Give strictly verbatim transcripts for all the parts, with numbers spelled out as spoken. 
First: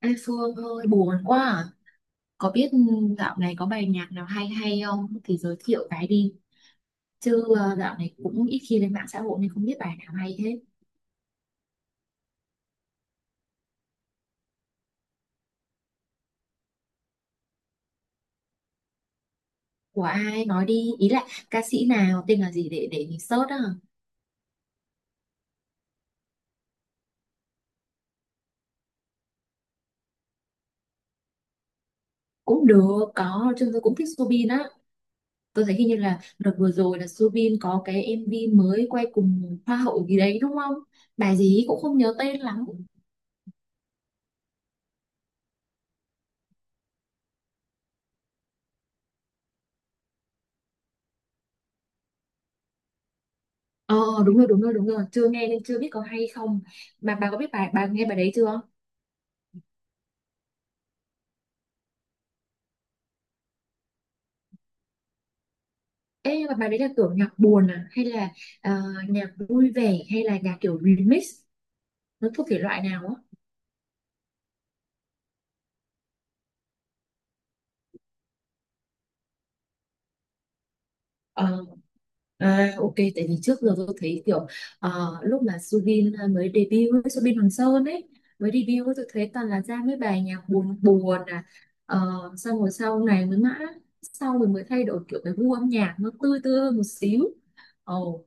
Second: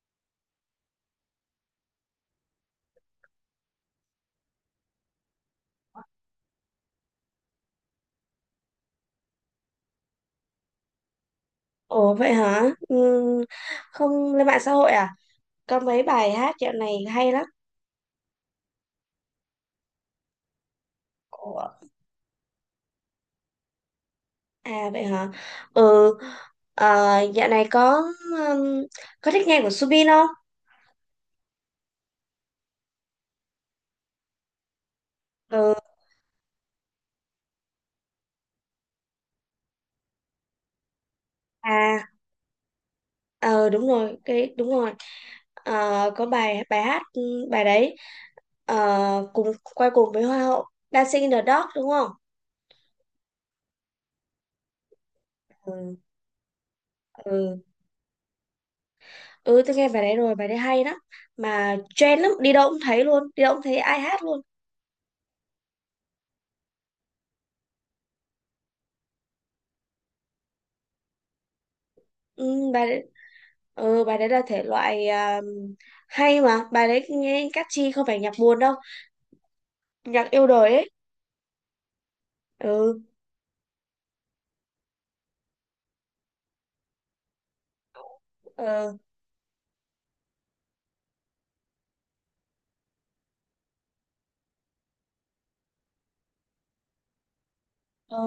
Ê Phương ơi buồn quá à. Có biết dạo này có bài nhạc nào hay hay không thì giới thiệu cái đi chứ ờ, dạo này cũng ít khi lên mạng xã hội nên không biết bài nào hay hết Ồ vậy hả? Ừ, không lên mạng xã hội à? Có mấy bài hát dạo này hay lắm. của ai, nói đi, ý là ca Ủa? sĩ nào, tên là gì để để mình search á. À vậy hả? Ừ, à, dạo này có um, có thích nghe của Subin không? Cũng được, có chứ, tôi cũng thích Soobin á. Tôi thấy Ừ, hình như là đợt vừa rồi là Soobin có cái em vê mới quay cùng hoa hậu gì đấy đúng không? Bài gì cũng không à, nhớ tên lắm. ờ đúng rồi, cái đúng rồi. Ờ, có bài bài hát ừ, bài đấy, ờ, cùng quay cùng với Hoa hậu, Dancing in the Dark, đúng không? Ờ, đúng rồi đúng rồi đúng rồi, chưa nghe nên chưa biết Ừ, có hay không. Mà bà có biết ừ, bài, bà nghe bài đấy chưa? ừ, tôi nghe bài đấy rồi, bài đấy hay lắm. Mà trend lắm, đi đâu cũng thấy luôn, đi đâu cũng thấy ai hát luôn. Ê, nhưng mà bài đấy là kiểu nhạc buồn à hay là ờ, nhạc vui vẻ hay là nhạc kiểu remix, nó thuộc thể Ừ, loại bài nào á? Ừ, bài đấy là thể loại à, hay, mà bài đấy nghe catchy, không phải nhạc buồn đâu, nhạc yêu đời ấy. Ờ, à, ok, Ừ, tại vì trước giờ tôi thấy kiểu ờ, lúc mà Subin ờ, mới debut ấy, Subin Hoàng Sơn ấy mới debut ấy, ừ, tôi thấy toàn là ra mấy bài nhạc buồn buồn à. Uh, xong rồi sau này mới mã sau rồi mới thay đổi kiểu cái gu âm nhạc nó tươi tươi hơn một xíu. ừ, Ồ.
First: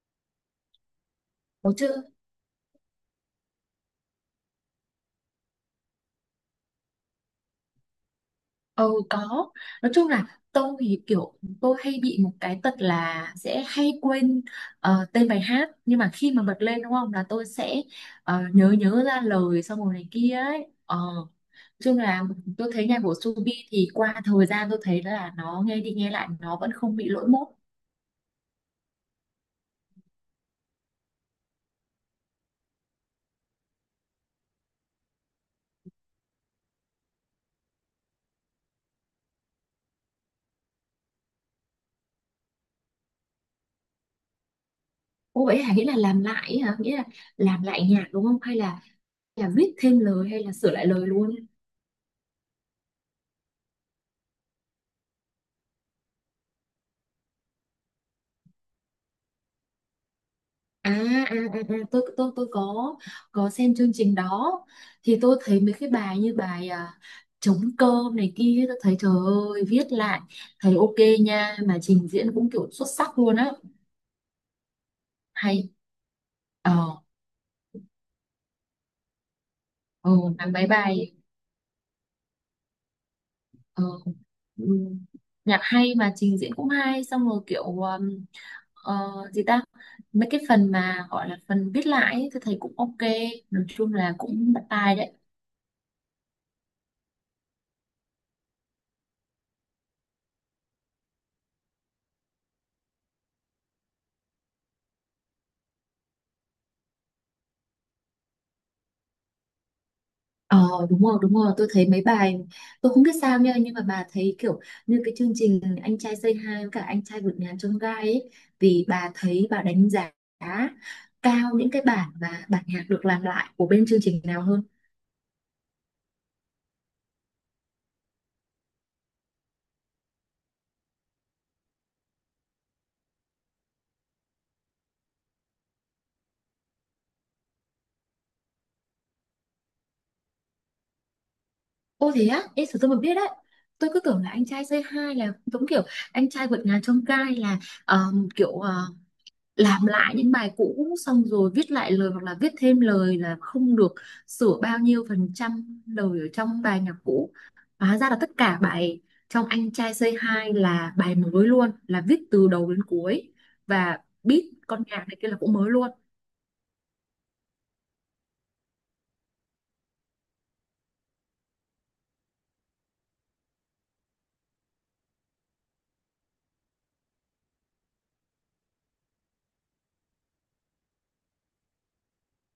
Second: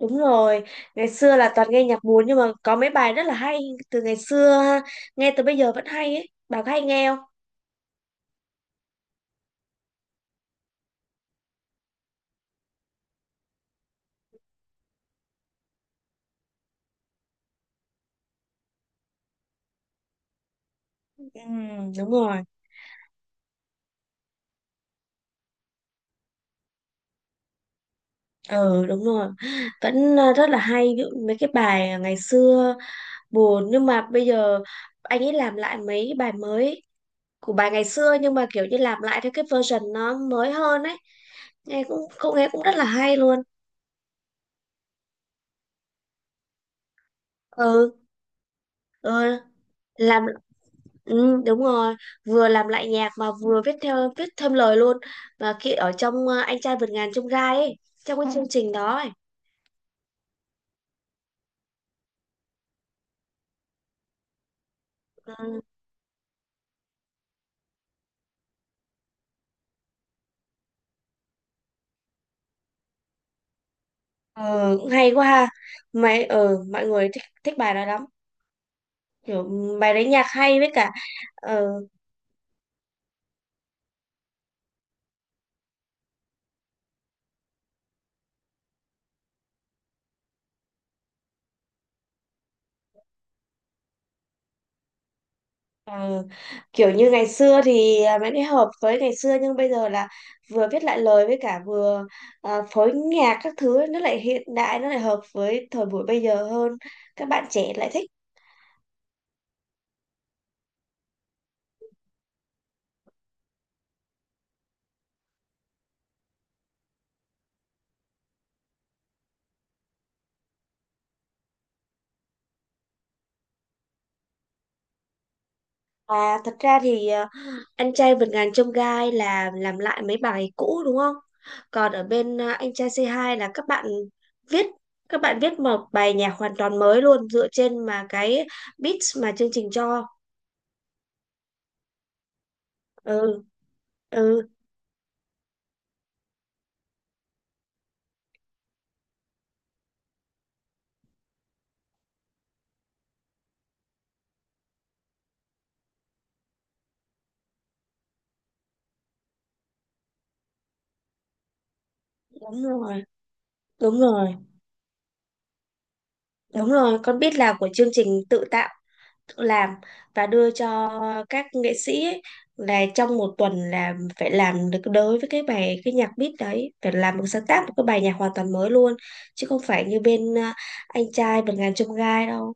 đúng rồi, ngày xưa là toàn Oh, nghe nhạc buồn nhưng mà có mấy bài rất là hay từ ngày xưa ha. Nghe từ bây giờ vẫn hay ấy, bà có hay nghe không? ừ có. Nói chung là tôi thì kiểu tôi hay bị một cái tật là sẽ hay quên ờ, tên bài hát. Nhưng mà khi mà bật lên đúng không, là tôi sẽ ờ, nhớ, nhớ ra lời, xong rồi này kia ấy. Ờ, Ừ, nói chung đúng là rồi, tôi thấy nhạc của Subi thì qua thời gian tôi thấy là nó nghe đi nghe lại nó vẫn không bị lỗi mốt. ừ đúng rồi, vẫn à, rất là hay, ví dụ mấy cái bài ngày xưa buồn nhưng mà bây giờ anh ấy làm lại mấy bài mới của bài ngày xưa, nhưng mà kiểu như làm lại theo cái version nó mới hơn ấy, nghe cũng cũng nghe cũng rất là hay luôn. Ồ vậy hả, nghĩa là làm lại ấy hả? Nghĩa là làm lại Ừ, nhạc đúng không? Hay là, ừ, là viết thêm làm lời hay là sửa lại lời luôn? ừ, đúng rồi, vừa làm lại nhạc mà vừa viết theo viết thêm lời luôn, và khi ở trong ờ, anh trai vượt ngàn chông gai ấy, trong cái chương trình đó ấy. À, à, à, à, tôi tôi tôi có có xem chương trình đó, thì tôi thấy mấy cái bài như bài à, trống cơm này kia, tôi thấy trời ơi viết lại thấy ok nha, mà trình diễn cũng kiểu xuất sắc luôn á. Ừ, cũng hay quá ha. Hay. Mấy ừ Ờ. mọi người thích thích bài đó lắm, kiểu ừ, bài đấy Ờ, nhạc làm hay mấy với cả. bài. Ừ. Ờ, ừ, nhạc hay mà trình diễn cũng hay, xong rồi kiểu um, ờ, gì ta, mấy cái phần mà gọi là phần viết lại ấy, tôi thấy cũng ok, nói chung là cũng bắt tai đấy. Ờ, kiểu như ngày xưa thì à, vẫn hợp với ngày xưa, nhưng bây giờ là vừa viết lại lời với cả vừa à, phối nhạc các thứ ấy, nó lại hiện đại, nó lại hợp với thời buổi bây giờ hơn, các bạn trẻ lại thích. Ờ đúng rồi đúng rồi, tôi thấy mấy bài tôi không biết sao nha, nhưng mà bà thấy kiểu như cái chương trình Anh trai Say Hi với cả Anh trai vượt ngàn chông gai ấy, vì bà thấy, bà đánh giá cao những cái bản và bản nhạc được làm lại của bên chương trình nào hơn? À, thật ra thì à, anh trai vượt ngàn chông gai là làm lại mấy bài cũ đúng không, còn ở bên à, anh trai c hai là các bạn viết, các bạn viết một bài nhạc hoàn toàn mới luôn dựa trên mà cái beats mà chương trình cho. Ô thế á, ê sao tôi mà biết đấy, Ừ, tôi cứ tưởng là Anh ừ, trai Say Hi là giống kiểu Anh trai vượt ngàn chông gai, là ờ, kiểu ờ, làm lại những bài cũ xong rồi viết lại lời hoặc là viết thêm lời, là không được sửa bao nhiêu phần trăm lời ở trong bài nhạc cũ. Hóa ra là tất cả bài trong Anh trai Say Hi là bài mới luôn, là viết từ đúng đầu đến rồi, cuối, và đúng rồi. beat con nhạc này kia là cũng mới luôn. Đúng rồi, con biết là của chương trình tự tạo, tự làm và đưa cho các nghệ sĩ ấy, là trong một tuần là phải làm được đối với cái bài cái nhạc beat đấy, phải làm một sáng tác một cái bài nhạc hoàn toàn mới luôn, chứ không phải như bên à, anh trai vượt ngàn chông gai đâu.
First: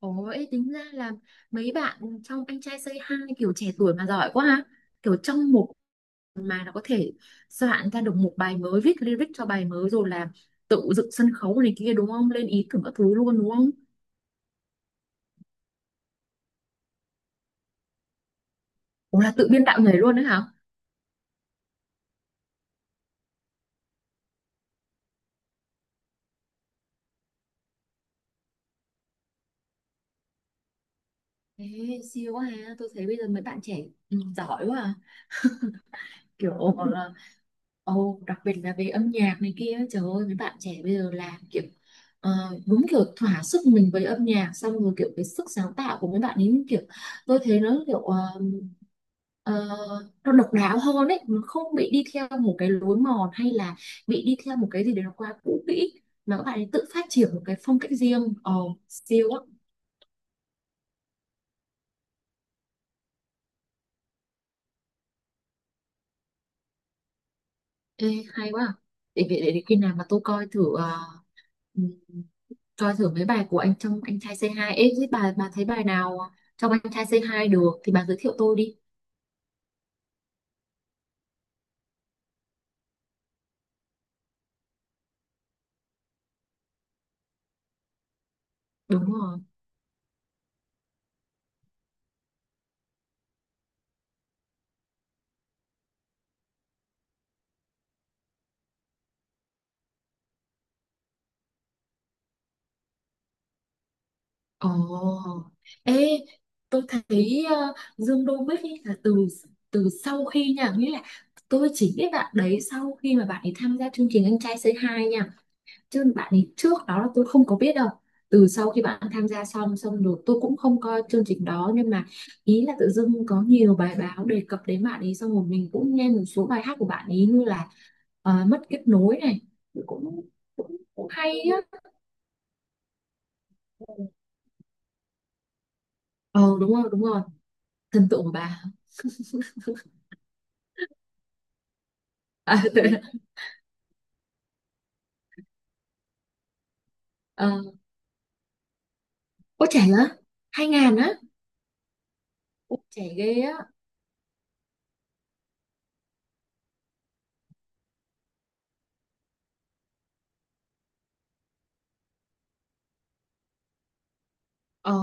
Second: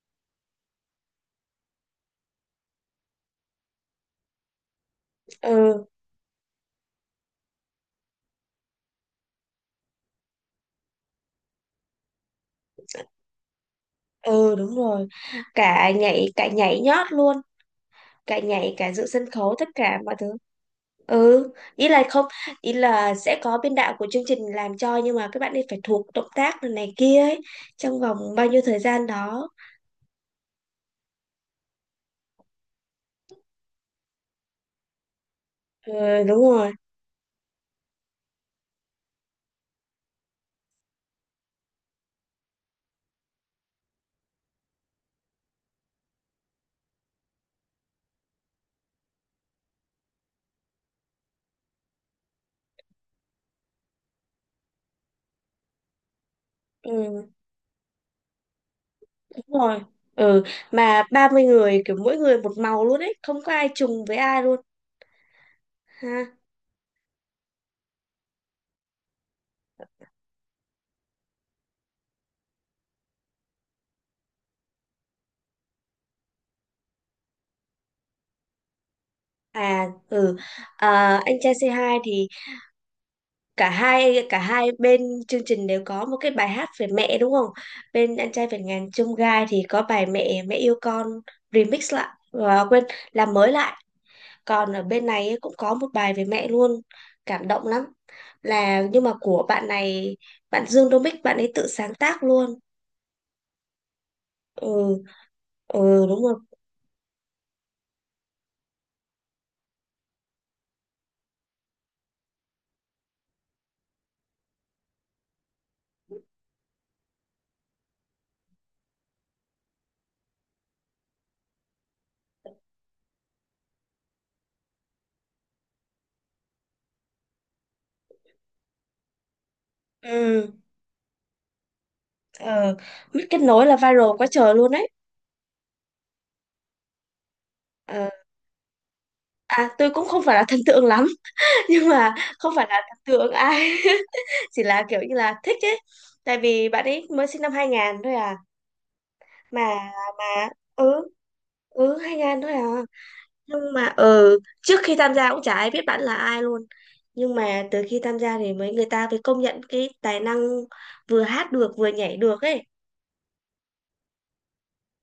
Ôi, tính ra là mấy bạn trong Anh trai Say Hi kiểu trẻ tuổi mà giỏi quá ha. Kiểu trong một Ừ, mà nó có thể soạn ra được một bài mới, viết lyric cho bài mới, rồi là tự dựng sân khấu này kia đúng không? Lên ý tưởng các thứ luôn đúng không? ừ đúng rồi. Cả nhảy cả nhảy nhót luôn. Cả nhảy cả dự Ủa sân là tự khấu biên tất đạo nhảy cả mọi luôn đấy thứ. hả? Ừ, ý là không, ý là sẽ có biên đạo của chương trình làm cho, nhưng mà các bạn ấy phải thuộc động tác này, này kia ấy trong vòng bao nhiêu thời gian đó. Ê, siêu quá ha, tôi thấy bây giờ mấy bạn trẻ ừ, giỏi quá à. Ừ, đúng Kiểu rồi. là ồ, đặc biệt là về âm nhạc này kia ấy, trời ơi mấy bạn trẻ bây giờ làm kiểu ờ, đúng kiểu thỏa sức mình với âm nhạc, xong rồi kiểu cái sức sáng tạo của mấy bạn ấy kiểu tôi thấy nó kiểu ờ, ờ, nó độc đáo hơn ấy, nó không bị đi theo một cái lối mòn hay là bị đi theo một cái gì đấy nó quá cũ kỹ, mà các bạn ấy tự phát Ừ, triển một cái phong cách riêng, ồ siêu á. đúng rồi. Ừ, mà ba mươi người kiểu mỗi người một màu luôn ấy, không có ai trùng với ai luôn ha. Ê, hay quá à. để, để, để, để khi nào mà tôi coi thử ờ, coi thử mấy bài của anh trong Anh trai C two ấy, thế bà bà thấy bài nào trong Anh trai C two được thì bà giới thiệu tôi đi. À. Ừ. À, anh trai c hai thì cả hai cả hai bên chương trình đều có một cái bài hát về mẹ đúng không? Bên anh trai vượt ngàn Đúng chông rồi. gai thì có bài mẹ mẹ yêu con remix lại và quên làm mới lại. Còn ở bên này ấy cũng có một bài về mẹ luôn, cảm động lắm. Là nhưng mà của bạn này, bạn Dương Đô Mích bạn ấy tự sáng tác luôn. Ừ, Ồ. ừ Ê đúng rồi. tôi thấy ờ, Dương Đô Bích ấy là từ từ sau khi nha, nghĩa là tôi chỉ biết bạn đấy sau khi mà bạn ấy tham gia chương trình Anh trai xê hai nha, chứ bạn ấy trước đó là tôi không có biết đâu. Từ sau khi bạn tham gia xong, xong rồi tôi cũng không coi chương trình đó, nhưng mà ý là tự dưng có nhiều bài báo đề cập đến bạn ấy, xong rồi mình cũng nghe một số bài hát của bạn ấy, như là ờ, mất kết nối này, cũng Ừ, cũng, cũng hay á. ờ, Mít kết nối là viral quá trời luôn đấy. Ờ đúng rồi đúng rồi. Thần Ờ, tượng của bà? à tôi cũng không phải là thần tượng lắm nhưng mà không À, phải là thần tượng ai. Chỉ là kiểu như là thích ấy, tại vì bạn ấy mới sinh năm ờ, hai ngàn thôi à. ôi trẻ mà á. mà Hai ngàn ừ, á? ừ, hai nghìn thôi à, Ôi trẻ ghê á. nhưng mà ừ trước khi tham gia cũng chả ai biết bạn là ai luôn, nhưng mà từ khi tham gia thì mấy người ta mới công nhận cái tài năng, vừa hát được vừa nhảy được ấy. Ờ,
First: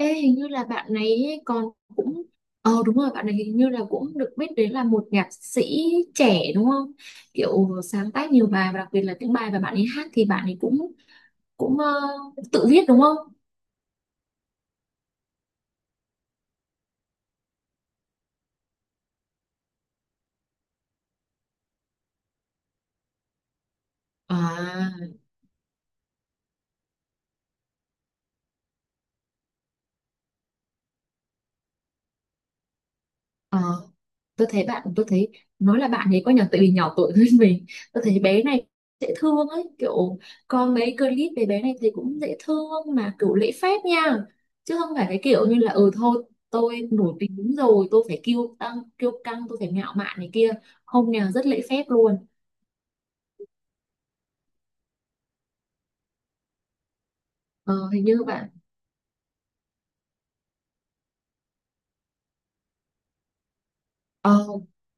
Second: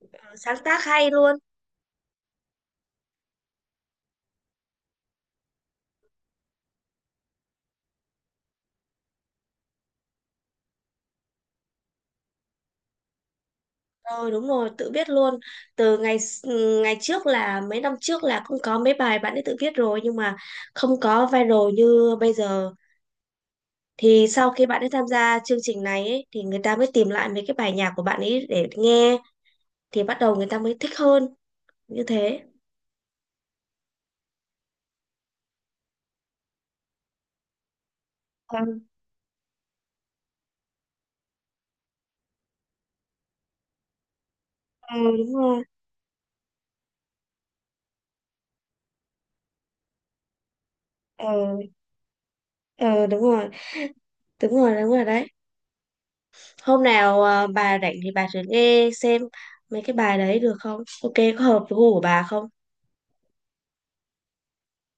Ừ, hình như sáng là tác bạn này hay luôn. ấy còn cũng ờ đúng rồi, bạn này hình như là cũng được biết đến là một nhạc sĩ trẻ đúng không? Kiểu sáng tác nhiều bài, và đặc biệt là tiếng bài và bạn ấy hát thì bạn ấy cũng cũng ờ, tự viết đúng không? Ừ đúng rồi, tự viết luôn. Từ ngày s- ừ, Ngày trước là mấy năm trước là cũng có mấy bài bạn ấy tự viết rồi nhưng mà không có viral như bây giờ. Thì sau khi bạn ấy À, tham gia chương trình này ấy, thì người ta mới tìm lại mấy cái bài nhạc của bạn ấy để nghe, thì bắt đầu người ta mới thích hơn như thế. ờ. Tôi thấy bạn, tôi thấy nói là bạn ấy có nhỏ tại vì nhỏ tuổi hơn mình, tôi thấy bé này Ừ. dễ thương ấy, kiểu có mấy clip về bé này thì cũng dễ thương mà kiểu lễ phép nha, chứ không phải Ừ, cái đúng kiểu như rồi. là ừ thôi tôi nổi tiếng đúng rồi tôi phải kiêu tăng kiêu căng, tôi phải ngạo mạn này kia, không nào, rất lễ Ừ, phép luôn. ừ, đúng rồi. Đúng rồi, đúng rồi đấy. Hôm nào ờ, bà ờ, rảnh Hình thì như bà thử bạn. nghe xem mấy cái bài đấy được không? Ok, có hợp với gu của bà không? Ờ,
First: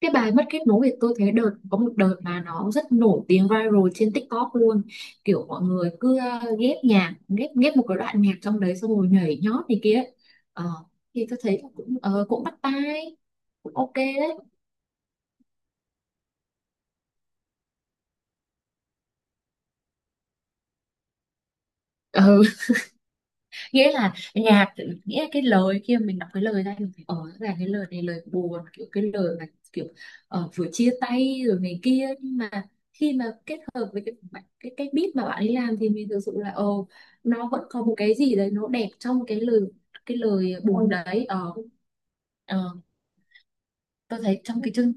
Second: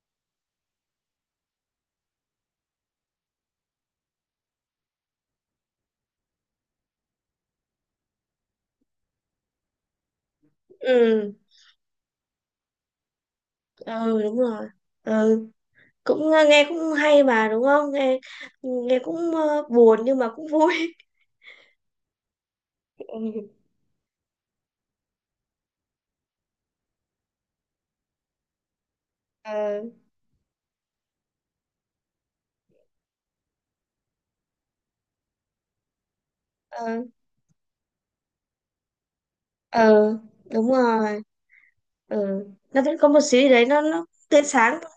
cái bài mất kết nối thì tôi thấy đợt có một đợt mà nó rất nổi tiếng, viral trên TikTok luôn, kiểu mọi người cứ ờ, ghép nhạc, ghép ghép một cái đoạn nhạc trong đấy xong rồi nhảy nhót này kia. ờ, thì Ừ, tôi thấy là cũng ờ, cũng bắt tai, cũng ok ừ, đúng rồi. Ừ, cũng ờ, nghe cũng hay mà đúng không? Nghe nghe cũng ờ, buồn nhưng mà cũng vui. đấy. Ừ, Nghĩa là nhạc, nghĩa là cái lời kia mình đọc cái lời ra mình phải ở là cái lời này lời buồn, kiểu cái lời mà ờ, kiểu ờ, vừa chia tay rồi này kia, nhưng mà khi mà kết hợp với cái bạn- cái cái beat mà bạn ấy làm thì mình thực sự là ờ, ờ, nó vẫn có một cái gì đấy nó đẹp trong cái lời, ờ, cái lời đúng buồn rồi. đấy ờ. Ừ. Ờ, Nó vẫn có một xíu đấy, nó nó tôi thấy tươi trong cái sáng. chương.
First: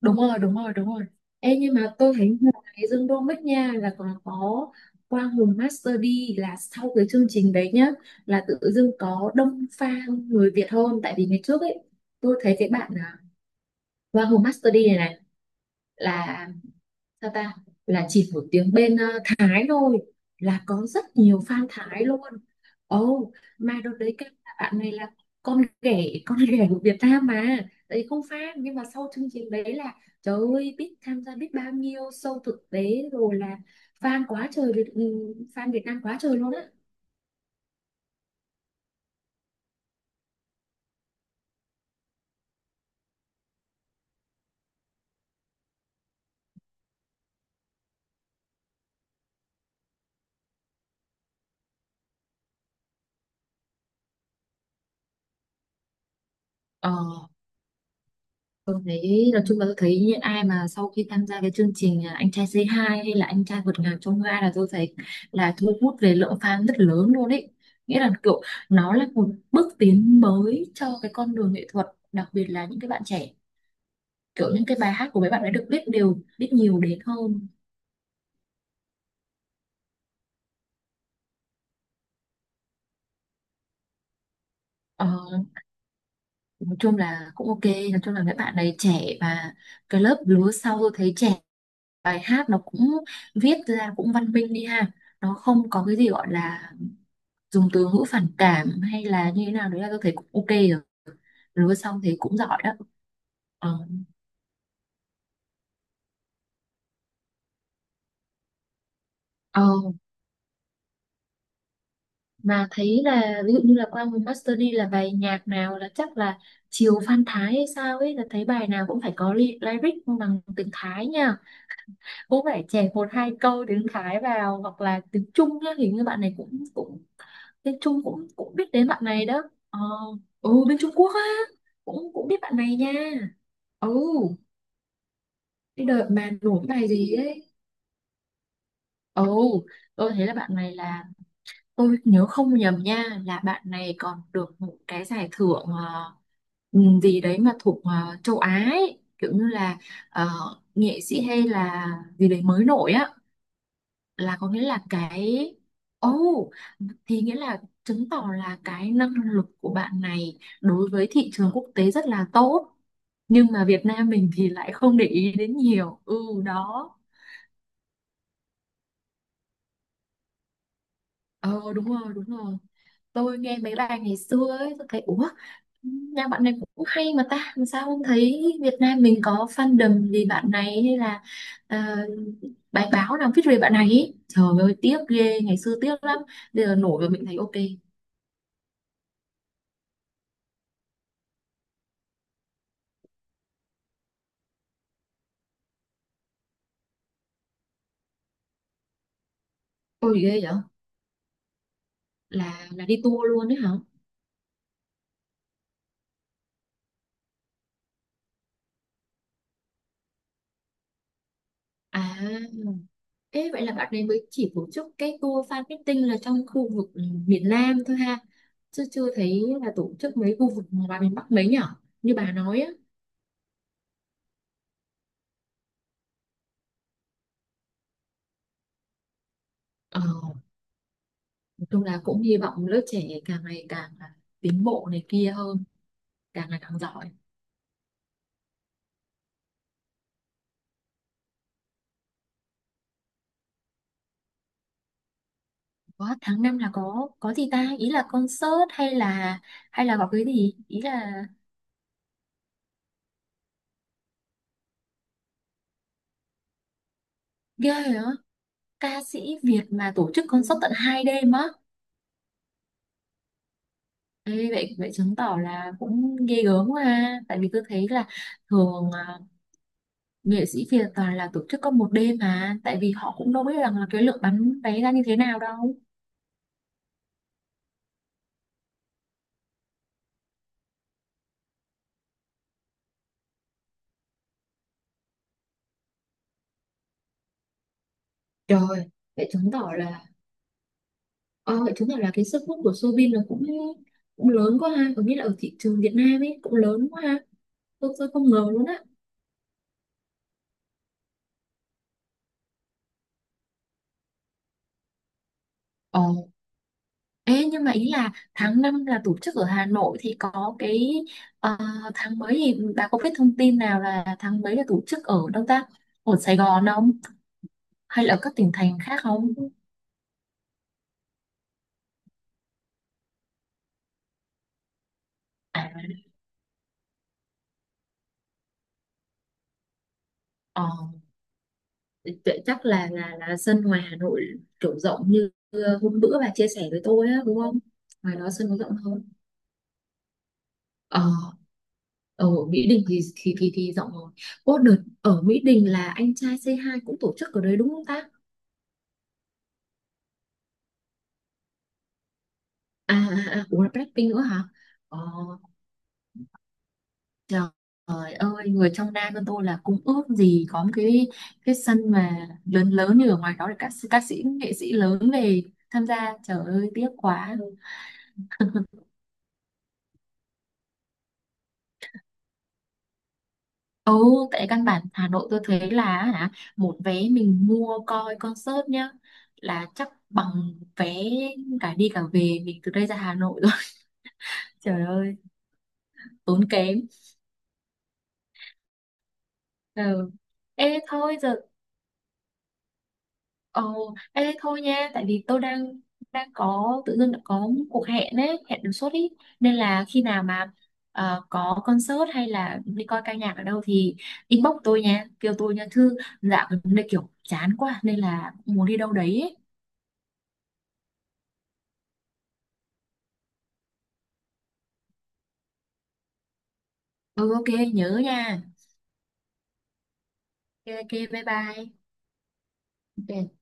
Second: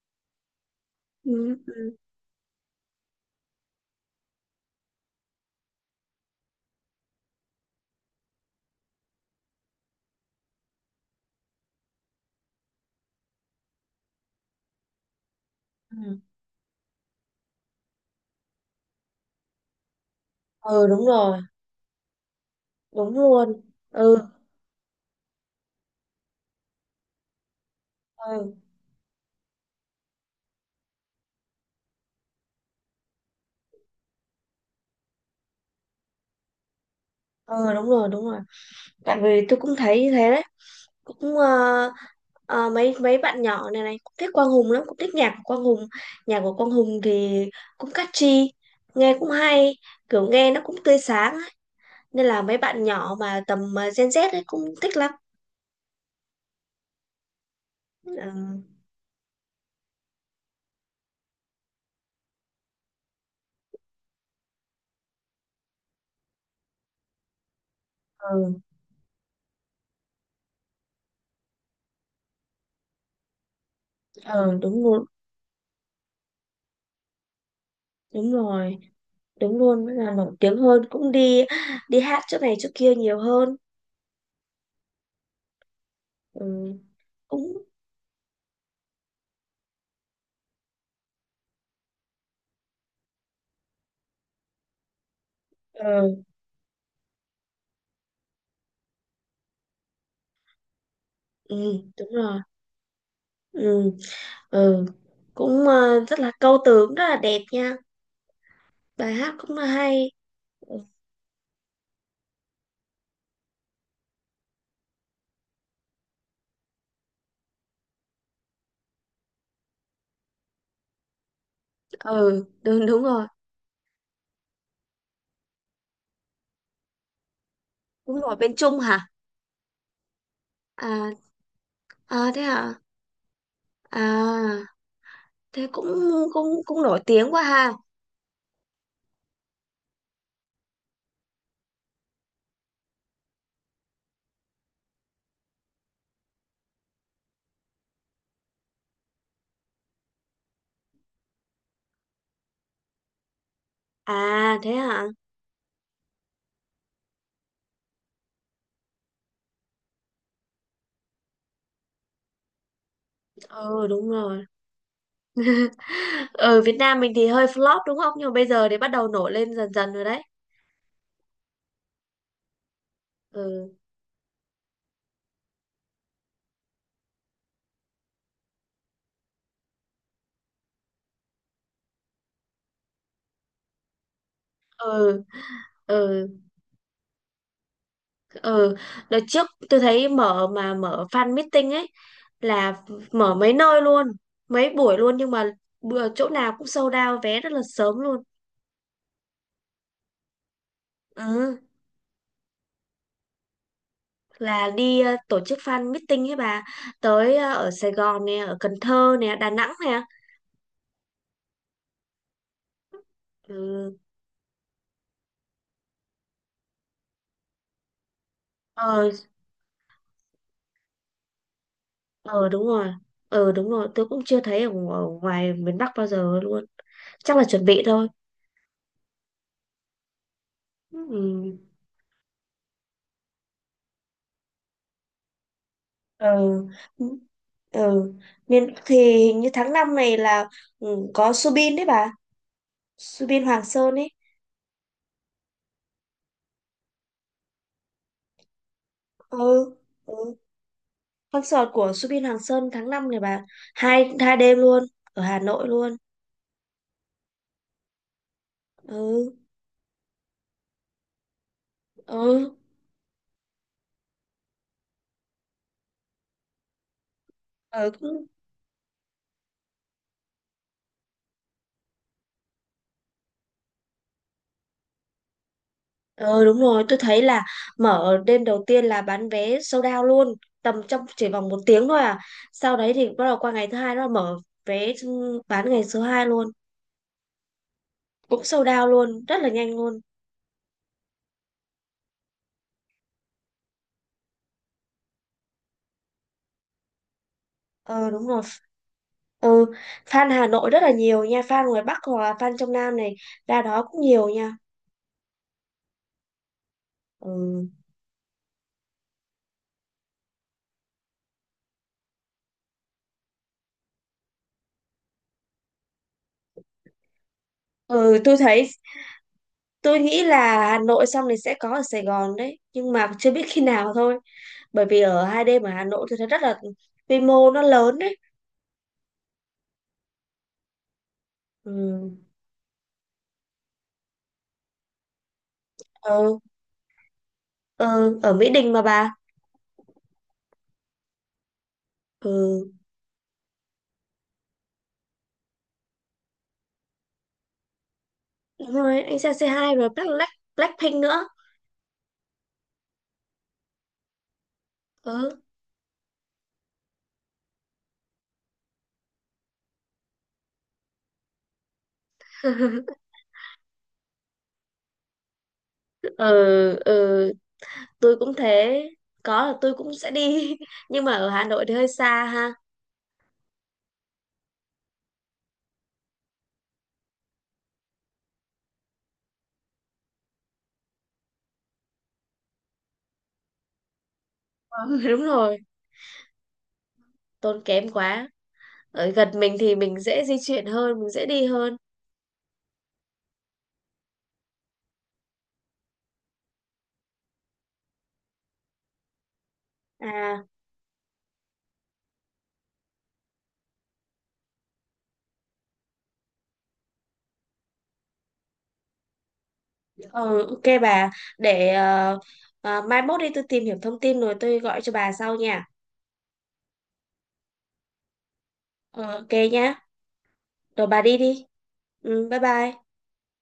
Đúng rồi đúng rồi đúng rồi. Ừ. Ê, nhưng Ừ. mà tôi thấy ngoài Dương Đô Bích nha là còn có Quang Hùng Master đi, là sau cái chương trình đấy nhá là tự dưng có đông fan người Việt hơn, tại vì ngày trước ấy tôi thấy cái bạn à, Quang Hùng Master đi này này Ừ. là sao ta, là chỉ một tiếng bên ờ, Thái thôi, là Ừ có rất đúng rồi, nhiều fan Thái luôn. đúng Ồ luôn. mà đợt đấy Ừ, các bạn này là con ghẻ con ghẻ của Việt Nam mà, đấy, không fan, ừ, nhưng mà sau chương trình đấy là trời ơi biết tham gia biết bao nhiêu show thực tế rồi là fan quá trời Việt- ừ, fan Việt Nam quá trời luôn á. ừ, đúng rồi, đúng rồi, tại vì tôi cũng thấy như thế đấy, cũng ờ, ờ, mấy mấy bạn nhỏ này này cũng thích Quang Hùng lắm, cũng thích nhạc của Quang Hùng, nhạc của Quang Hùng thì cũng catchy, nghe cũng hay, kiểu nghe nó cũng tươi sáng ấy. Nên là mấy bạn nhỏ mà tầm ờ, Gen Z ấy cũng thích lắm. Ờ. Ừ. Tôi thấy nói chung là tôi thấy những ai mà sau khi tham gia cái chương trình à, Anh trai Say Hi hay là Anh trai vượt ngàn chông gai là tôi thấy là thu hút về lượng fan rất lớn luôn ấy. Nghĩa là kiểu Ừ, nó là một bước tiến mới cho cái con đường nghệ thuật, đặc biệt là những cái bạn trẻ. Kiểu ừ những cái đúng bài rồi, hát của mấy bạn ấy được biết đều biết nhiều đến hơn. đúng rồi, đúng luôn là nổi tiếng hơn, cũng đi đi hát chỗ này chỗ kia nhiều hơn. Ờ, Ừ, nói chung là cũng cũng ok, nói chung là mấy bạn này trẻ và cái lớp lứa sau tôi thấy trẻ, bài hát nó cũng viết ra cũng văn minh đi ha. Nó không có cái ờ, gì gọi là dùng từ ngữ phản cảm hay là như thế nào đấy, là tôi thấy cũng ok rồi. ừ, Lúa xong đúng thấy cũng rồi. giỏi đó. Ờ. Ừ, ừ. Cũng ờ, rất là câu từ cũng rất là đẹp nha, bài hát cũng Ờ, là hay. Ừ, mà thấy là ví dụ như là qua một master đi, là bài nhạc nào là chắc là chiều Phan Thái hay sao ấy, là thấy bài nào cũng phải có ly- lyric bằng tiếng Thái nha, ừ, cũng phải đúng chèn đúng một rồi. hai câu tiếng Thái vào, hoặc là tiếng Trung nhá. Hình như bạn này cũng cũng tiếng Trung Cũng cũng nổi cũng bên biết Trung đến bạn hả? này đó. Ờ, ừ, bên Trung À. Quốc á, cũng À cũng biết thế bạn hả? này nha. Ừ, À, thế cái cũng đợt mà cũng nổi cũng bài nổi gì tiếng quá ấy. ha. Ồ, tôi thấy là bạn này là, tôi nhớ không nhầm nha, là bạn này còn được một cái giải thưởng ờ, ừm, gì đấy mà thuộc ờ, châu Á ấy. Kiểu như là ờ, nghệ sĩ hay là gì đấy mới nổi á, là có À nghĩa thế là hả? cái. Ồ, thì nghĩa là chứng tỏ là cái năng lực của bạn này đối với thị trường quốc tế rất là tốt, nhưng mà Việt Ừ đúng Nam mình rồi. thì lại không để ý đến nhiều. Ừ, Ở Việt đó. Nam mình thì hơi flop đúng không, nhưng mà bây giờ thì bắt đầu nổi lên dần dần rồi đấy. Ờ đúng rồi, đúng rồi. Tôi nghe Ừ. mấy bài ngày xưa ấy, tôi thấy ủa, nhà bạn này cũng hay mà ta, mà sao không thấy Việt Nam mình có fandom vì bạn này, hay là ờ, bài báo nào viết về bạn này ấy. Trời ơi, tiếc Ừ. ghê, ngày xưa tiếc lắm. Ừ. Bây giờ nổi rồi mình thấy ok. Ừ, đợt trước tôi thấy mở mà mở fan meeting ấy, là mở mấy nơi luôn, mấy buổi luôn, nhưng mà bữa chỗ nào cũng sold out vé rất là sớm luôn. Ôi ghê vậy? Ừ, Là là đi tour luôn đấy hả? là đi ờ, tổ chức fan meeting ấy bà, tới ờ, ở Sài Gòn nè, ở Cần Thơ nè, Đà Nẵng nè. À, thế vậy là bạn Ừ. này mới chỉ tổ chức cái tour fan meeting là trong khu vực miền Nam thôi ha. Chứ Ờ. chưa thấy là tổ chức mấy khu vực ngoài miền Bắc mấy nhở? Như bà Ờ nói đúng á. rồi, ờ đúng rồi, tôi cũng chưa thấy ở, ngo- ở ngoài miền Bắc bao giờ luôn, chắc là chuẩn bị thôi. Ờ, Ừ. nói chung là cũng hy vọng lớp trẻ càng ngày càng là tiến bộ này kia hơn, càng ngày Ừ. càng giỏi. Ừ. Miền thì hình như tháng năm này là ừ, có Subin đấy bà, Subin Hoàng Sơn ấy. Có tháng năm là có có gì ta? Ý là concert hay là, Ừ. hay là có cái Ừ. gì? Ý là Concert của Subin Hoàng Sơn tháng năm này bà, hai hai đêm luôn, ở Hà Nội luôn. ghê rồi á, ca Ừ. sĩ Việt mà tổ chức concert tận hai đêm á. Ừ. Ê, vậy vậy chứng tỏ là cũng ghê gớm, mà tại vì tôi thấy ừ, là cũng- thường à, nghệ sĩ Việt toàn là tổ chức có một đêm, mà tại vì họ cũng đâu biết rằng là cái lượng bán vé ra như thế nào đâu. ừ đúng rồi, tôi thấy là mở đêm đầu tiên là bán vé sold out luôn, tầm trong chỉ vòng một tiếng thôi à. Sau đấy thì bắt đầu qua ngày thứ hai, nó mở vé bán ngày số hai luôn, cũng sold out Trời, luôn vậy rất là chứng nhanh tỏ luôn. là, ờ, chứng tỏ là cái sức hút của Soobin nó cũng cũng lớn quá ha, có nghĩa là ở thị trường Việt Nam ấy cũng lớn quá ha. Tôi tôi Ờ đúng không rồi. ngờ luôn á. Ừ, fan Hà Nội rất là nhiều nha, fan ngoài Bắc hoặc là fan trong Nam này ra đó cũng nhiều nha. Ờ, Ê nhưng Ừ. mà ý là tháng năm là tổ chức ở Hà Nội thì có cái, ờ, tháng mấy thì bà có biết thông tin nào là tháng mấy là tổ chức ở đâu ta? Ở Sài Gòn không? Hay là Ừ, ở các tôi tỉnh thấy thành khác không? tôi nghĩ là Hà Nội xong thì sẽ có ở Sài Gòn đấy, nhưng mà chưa biết khi nào thôi. Bởi vì ở hai đêm À, ở Hà Nội tôi thấy rất là quy mô, nó lớn đấy. ờ, Ừ. vậy chắc là là là sân ngoài Hà Nội kiểu rộng như hôm bữa bà Ừ, chia sẻ với tôi á đúng không? Ngoài ừ, đó ở sân Mỹ có Đình rộng mà không? bà. Ờ, ở Mỹ Ừ. Đình thì thì thì, thì rộng rồi. Ô đợt ở Mỹ Đình là anh trai c hai cũng tổ chức ở đấy đúng không ta? Đúng rồi, anh Sang xê hai rồi Black, Black, Blackpink nữa. À à, à, cũng là Blackpink nữa hả? Ờ, Ừ. trời ơi người trong Nam bên tôi là cũng ước gì có một cái cái sân mà lớn lớn như ở ngoài đó, để các các sĩ nghệ sĩ lớn về tham gia. Trời ơi Ừ, tiếc ừ, quá. tôi cũng thế, có là tôi cũng sẽ đi nhưng mà ở Hà Nội thì hơi xa ha. Ồ, tại căn bản Hà Nội tôi thấy là hả, một vé mình mua coi concert nhá là chắc bằng vé cả đi cả về mình từ đây ra Hà Nội rồi. Trời Ờ, ơi đúng rồi, tốn kém. tốn kém quá. Ở gần mình thì mình Ừ. dễ di chuyển Ê hơn, mình thôi dễ giờ, đi hơn. ồ ê thôi nha, tại vì tôi đang, đang có, tự dưng đã có một cuộc hẹn ấy, hẹn đột xuất ý, nên là khi nào À, mà ờ, có concert hay là đi coi ca nhạc ở đâu thì inbox tôi nha, kêu tôi nha thư, dạo gần đây kiểu chán quá nên là muốn đi đâu đấy ấy. ừ, ok bà, để ờ, ờ, mai mốt đi tôi tìm hiểu thông tin rồi tôi gọi cho bà sau nha. Ừ, ok, nhớ nha. Ờ, ok nhá, Ok rồi ok, bà đi bye đi. bye. Ừ, bye bye. Ok.